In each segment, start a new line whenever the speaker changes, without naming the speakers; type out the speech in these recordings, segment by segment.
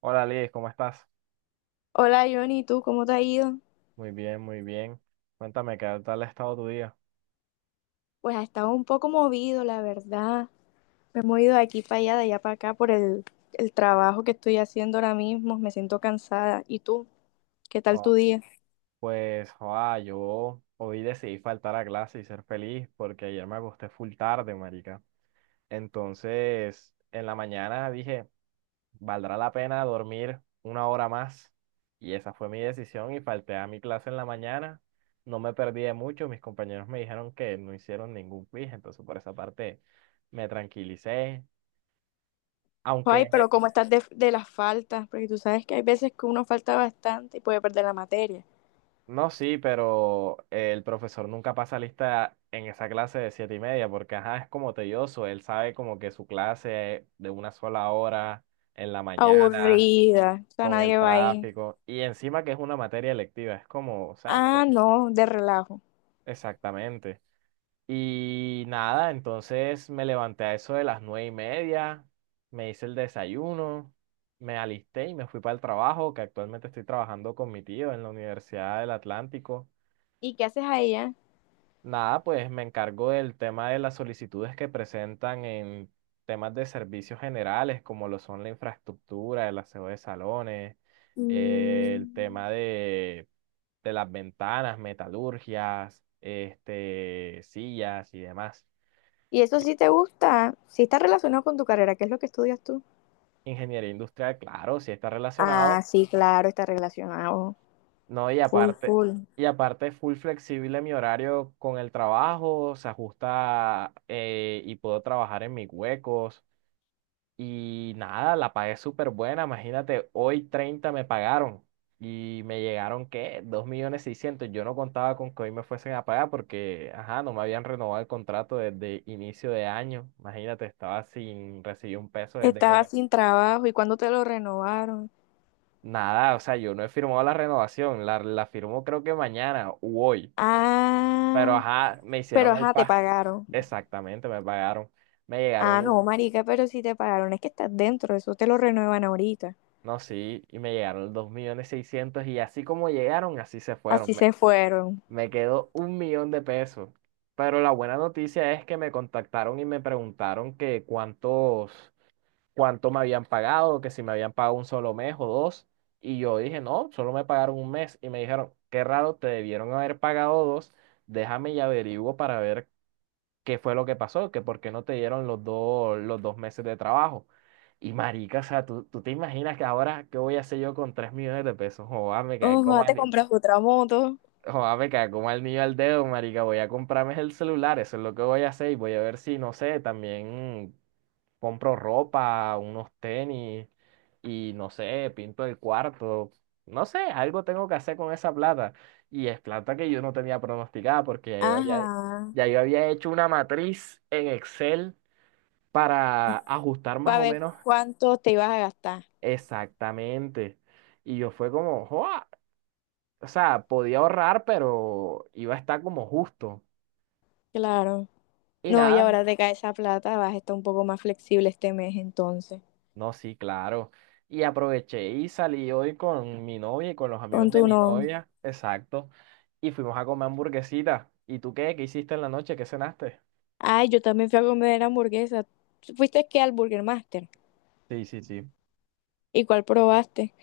Hola Liz, ¿cómo estás?
Hola Johnny, ¿tú cómo te ha ido?
Muy bien, muy bien. Cuéntame, ¿qué tal ha estado tu día?
Pues ha estado un poco movido, la verdad. Me he movido de aquí para allá, de allá para acá por el trabajo que estoy haciendo ahora mismo. Me siento cansada. ¿Y tú? ¿Qué tal
Ah,
tu día?
pues, joa, yo hoy decidí faltar a clase y ser feliz porque ayer me acosté full tarde, marica. Entonces, en la mañana dije, ¿valdrá la pena dormir una hora más? Y esa fue mi decisión y falté a mi clase en la mañana. No me perdí de mucho, mis compañeros me dijeron que no hicieron ningún quiz, entonces por esa parte me tranquilicé. Aunque.
Ay, pero ¿cómo estás de las faltas? Porque tú sabes que hay veces que uno falta bastante y puede perder la materia.
No, sí, pero el profesor nunca pasa lista en esa clase de 7:30, porque ajá, es como tedioso. Él sabe como que su clase es de una sola hora en la mañana,
Aburrida. O sea,
con el
nadie va ahí.
tráfico, y encima que es una materia electiva, es como, o sea,
Ah, no, de relajo.
exactamente. Y nada, entonces me levanté a eso de las 9:30, me hice el desayuno, me alisté y me fui para el trabajo, que actualmente estoy trabajando con mi tío en la Universidad del Atlántico.
¿Y qué haces allá?
Nada, pues me encargo del tema de las solicitudes que presentan en temas de servicios generales, como lo son la infraestructura, el aseo de salones, el
Mm,
tema de las ventanas, metalurgias, sillas y demás.
¿y eso sí te gusta? ¿Sí está relacionado con tu carrera? ¿Qué es lo que estudias tú?
Ingeniería industrial, claro, sí está
Ah,
relacionado,
sí, claro, está relacionado.
¿no? Y
Full,
aparte,
full.
y aparte es full flexible mi horario con el trabajo, se ajusta y puedo trabajar en mis huecos. Y nada, la pagué súper buena. Imagínate, hoy 30 me pagaron y me llegaron, ¿qué? 2.600.000. Yo no contaba con que hoy me fuesen a pagar porque, ajá, no me habían renovado el contrato desde inicio de año. Imagínate, estaba sin recibir un peso desde que
Estaba
me.
sin trabajo y cuando te lo renovaron.
Nada, o sea, yo no he firmado la renovación. La firmo creo que mañana u hoy. Pero,
Ah,
ajá, me
pero
hicieron el
ajá, te
pago.
pagaron.
Exactamente, me pagaron. Me llegaron
Ah,
los-
no, marica, pero si te pagaron, es que estás dentro, eso te lo renuevan ahorita.
no, sí, y me llegaron los 2.600.000 y así como llegaron, así se fueron.
Así se fueron.
Me quedó 1 millón de pesos. Pero la buena noticia es que me contactaron y me preguntaron que cuánto me habían pagado, que si me habían pagado un solo mes o dos. Y yo dije, no, solo me pagaron un mes. Y me dijeron, qué raro, te debieron haber pagado dos. Déjame y averiguo para ver qué fue lo que pasó, que por qué no te dieron los dos meses de trabajo. Y marica, o sea, ¿tú te imaginas que ahora qué voy a hacer yo con 3 millones de pesos? Joder, me caí
Ojo,
como,
ah, te
ani-
compras otra moto.
Joder, me cago como al niño al dedo, marica. Voy a comprarme el celular, eso es lo que voy a hacer. Y voy a ver si, no sé, también compro ropa, unos tenis y, no sé, pinto el cuarto. No sé, algo tengo que hacer con esa plata. Y es plata que yo no tenía pronosticada porque ya yo había,
Ajá.
ya yo había hecho una matriz en Excel para ajustar más
Para
o
ver
menos
cuánto te ibas a gastar.
exactamente. Y yo fue como, joa, o sea, podía ahorrar, pero iba a estar como justo.
Claro.
Y
No, y
nada,
ahora te cae esa plata, vas a estar un poco más flexible este mes entonces.
no, sí, claro. Y aproveché y salí hoy con mi novia y con los
Con
amigos de
tu
mi
no.
novia, exacto. Y fuimos a comer hamburguesita. ¿Y tú qué? ¿Qué hiciste en la noche? ¿Qué cenaste?
Ay, yo también fui a comer hamburguesa. ¿Fuiste qué al Burger Master?
Sí, sí, sí.
¿Y cuál probaste?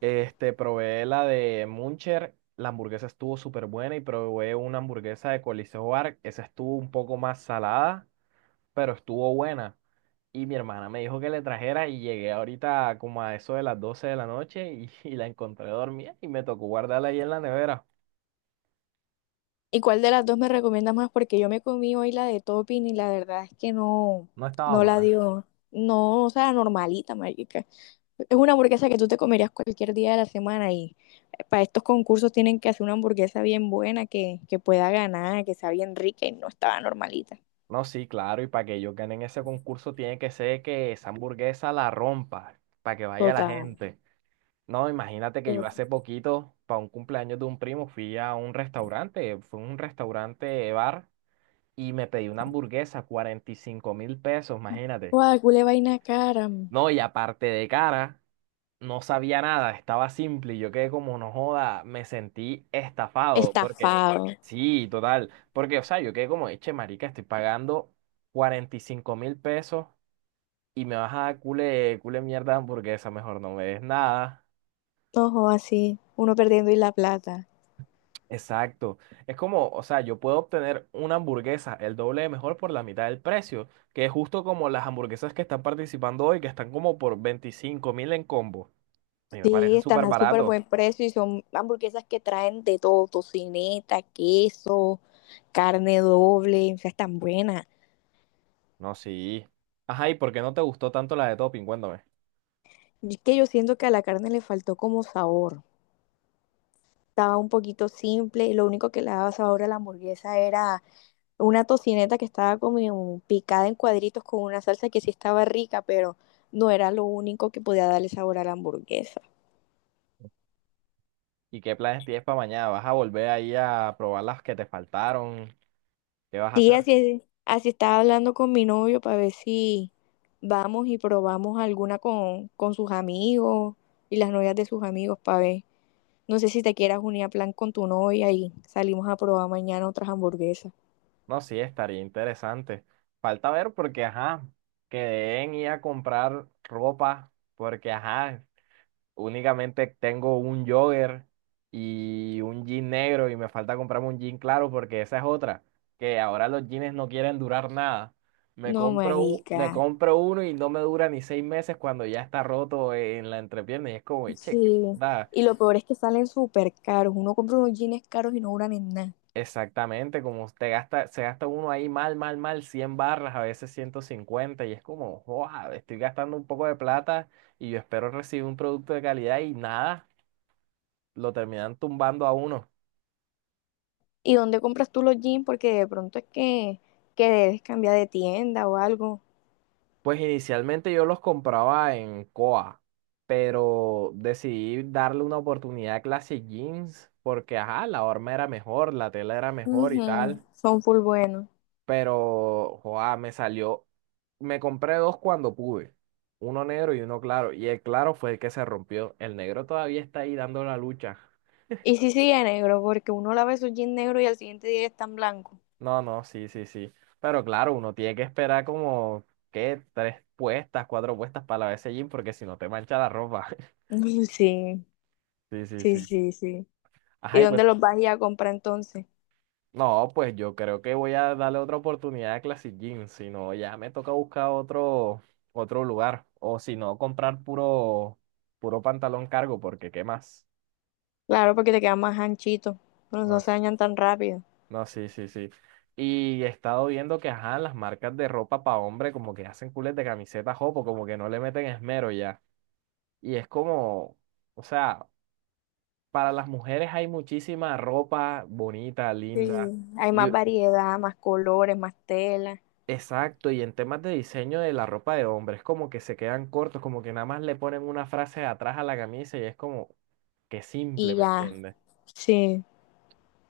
Probé la de Muncher, la hamburguesa estuvo súper buena y probé una hamburguesa de Coliseo Bar, esa estuvo un poco más salada, pero estuvo buena. Y mi hermana me dijo que le trajera y llegué ahorita como a eso de las 12 de la noche y, y la encontré dormida y me tocó guardarla ahí en la nevera.
¿Y cuál de las dos me recomiendas más? Porque yo me comí hoy la de topping y la verdad es que no,
No estaba
no la
buena.
dio. No, o sea, normalita, marica. Es una hamburguesa que tú te comerías cualquier día de la semana y para estos concursos tienen que hacer una hamburguesa bien buena que pueda ganar, que sea bien rica y no estaba normalita.
No, sí, claro, y para que ellos ganen ese concurso tiene que ser que esa hamburguesa la rompa, para que vaya la
Total,
gente. No, imagínate que yo
total.
hace poquito, para un cumpleaños de un primo, fui a un restaurante, fue un restaurante bar, y me pedí una hamburguesa, 45.000 pesos, imagínate.
Guau, culé vaina cara.
No, y aparte de cara. No sabía nada, estaba simple y yo quedé como, no joda, me sentí estafado, porque
Estafado.
sí, total, porque, o sea, yo quedé como, eche, marica, estoy pagando 45.000 pesos y me vas a dar cule, cule mierda de hamburguesa, mejor no me des nada.
Ojo, así, uno perdiendo y la plata.
Exacto, es como, o sea, yo puedo obtener una hamburguesa el doble de mejor por la mitad del precio, que es justo como las hamburguesas que están participando hoy, que están como por 25.000 en combo. A mí me
Sí,
parece
están
súper
a súper
barato.
buen precio y son hamburguesas que traen de todo, tocineta, queso, carne doble, o sea, están buenas.
No, sí. Ajá, ¿y por qué no te gustó tanto la de Topping? Cuéntame.
Y es que yo siento que a la carne le faltó como sabor. Estaba un poquito simple y lo único que le daba sabor a la hamburguesa era una tocineta que estaba como picada en cuadritos con una salsa que sí estaba rica, pero no era lo único que podía darle sabor a la hamburguesa.
¿Y qué planes tienes para mañana? ¿Vas a volver ahí a probar las que te faltaron? ¿Qué vas a
Sí,
hacer?
así estaba hablando con mi novio para ver si vamos y probamos alguna con sus amigos y las novias de sus amigos para ver. No sé si te quieras unir a plan con tu novia y salimos a probar mañana otras hamburguesas.
No, sí, estaría interesante. Falta ver porque, ajá, quedé en ir a comprar ropa porque, ajá, únicamente tengo un jogger y un jean negro y me falta comprarme un jean claro porque esa es otra, que ahora los jeans no quieren durar nada. Me
No,
compro, u- me
marica.
compro uno y no me dura ni 6 meses cuando ya está roto en la entrepierna y es como, che, qué
Sí.
onda.
Y lo peor es que salen súper caros. Uno compra unos jeans caros y no duran en nada.
Exactamente, como se gasta uno ahí mal, mal, mal, 100 barras, a veces 150 y es como, wow, estoy gastando un poco de plata y yo espero recibir un producto de calidad y nada, lo terminan tumbando a uno.
¿Y dónde compras tú los jeans? Porque de pronto es que debes cambiar de tienda o algo.
Pues inicialmente yo los compraba en Coa, pero decidí darle una oportunidad a Classic Jeans porque, ajá, la horma era mejor, la tela era mejor y
Ujú,
tal,
son full buenos.
pero, joa, me compré dos cuando pude, uno negro y uno claro, y el claro fue el que se rompió, el negro todavía está ahí dando la lucha.
Y sí sigue negro, porque uno lava su jeans negro y al siguiente día ya están blancos.
No, no, sí, sí, sí, pero claro, uno tiene que esperar como, ¿qué? 3 puestas, 4 puestas para la vez jean porque si no te mancha la ropa.
Uy, sí,
Sí, sí,
sí,
sí.
sí, sí. ¿Y
Ajá, y pues.
dónde los vas a ir a comprar entonces?
No, pues yo creo que voy a darle otra oportunidad a Classic Jeans, si no ya me toca buscar otro lugar, o si no comprar puro pantalón cargo, porque ¿qué más?
Claro, porque te quedan más anchitos. No,
No,
no se dañan tan rápido.
no, sí, sí, sí. Y he estado viendo que, ajá, las marcas de ropa para hombre como que hacen cules de camisetas jopo, como que no le meten esmero ya. Y es como, o sea, para las mujeres hay muchísima ropa bonita, linda.
Sí, hay más
Y.
variedad, más colores, más tela.
Exacto, y en temas de diseño de la ropa de hombre, es como que se quedan cortos, como que nada más le ponen una frase atrás a la camisa y es como que simple,
Y
¿me
ya,
entiendes?
sí,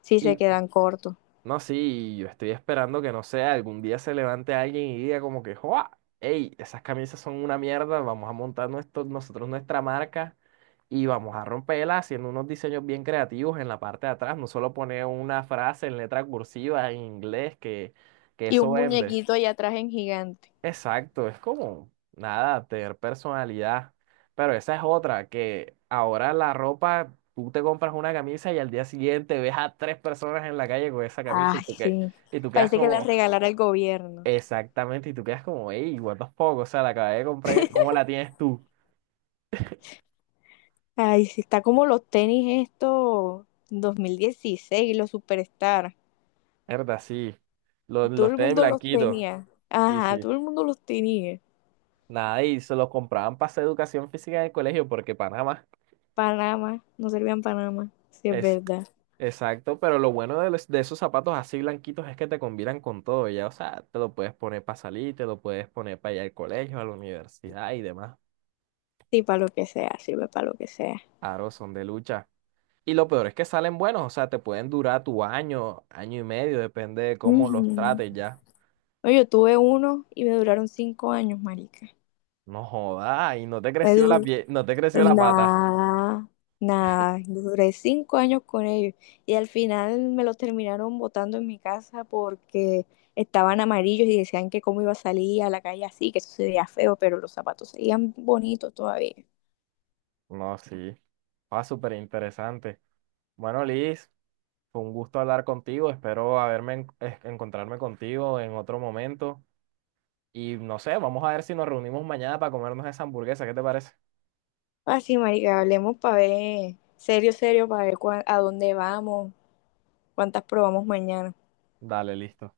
sí
Y
se quedan cortos.
no, sí, yo estoy esperando que no sé, algún día se levante alguien y diga como que, ¡Joa! ¡Ey! Esas camisas son una mierda, vamos a montar nosotros nuestra marca y vamos a romperla haciendo unos diseños bien creativos en la parte de atrás, no solo poner una frase en letra cursiva en inglés que
Y un
eso vende.
muñequito allá atrás en gigante.
Exacto, es como nada, tener personalidad. Pero esa es otra, que ahora la ropa, tú te compras una camisa y al día siguiente ves a tres personas en la calle con esa camisa y
Ay, sí.
tú quedas
Parece que le
como,
regalara el gobierno.
exactamente, y tú quedas como, ey, what the fuck, o sea, la acabé de comprar ayer, ¿cómo la tienes tú?
Ay, sí, está como los tenis estos 2016 los Superstar.
Verdad, sí, los,
Todo
los
el
tenis
mundo los
blanquitos,
tenía.
sí,
Ajá,
sí.
todo el mundo los tenía.
Nada, y se los compraban para hacer educación física en el colegio porque Panamá,
Panamá, no servían Panamá, si es verdad.
exacto, pero lo bueno de esos zapatos así blanquitos es que te combinan con todo, ya, o sea, te lo puedes poner para salir, te lo puedes poner para ir al colegio, a la universidad y demás.
Sí, para lo que sea, sirve para lo que sea.
Claro, son de lucha. Y lo peor es que salen buenos, o sea, te pueden durar tu año, año y medio, depende de cómo los
Ujú.
trates ya.
No, yo tuve uno y me duraron 5 años, marica.
No jodas, y no te
Me
creció la
duró.
pie, no te creció la pata.
Nada, nada. Duré 5 años con ellos. Y al final me los terminaron botando en mi casa porque estaban amarillos y decían que cómo iba a salir a la calle así, que eso sería feo, pero los zapatos seguían bonitos todavía.
No, sí. Ah, súper interesante. Bueno, Liz, fue un gusto hablar contigo, espero haberme encontrarme contigo en otro momento. Y no sé, vamos a ver si nos reunimos mañana para comernos esa hamburguesa. ¿Qué te parece?
Así, marica, hablemos para ver, serio, serio, para ver a dónde vamos, cuántas probamos mañana.
Dale, listo.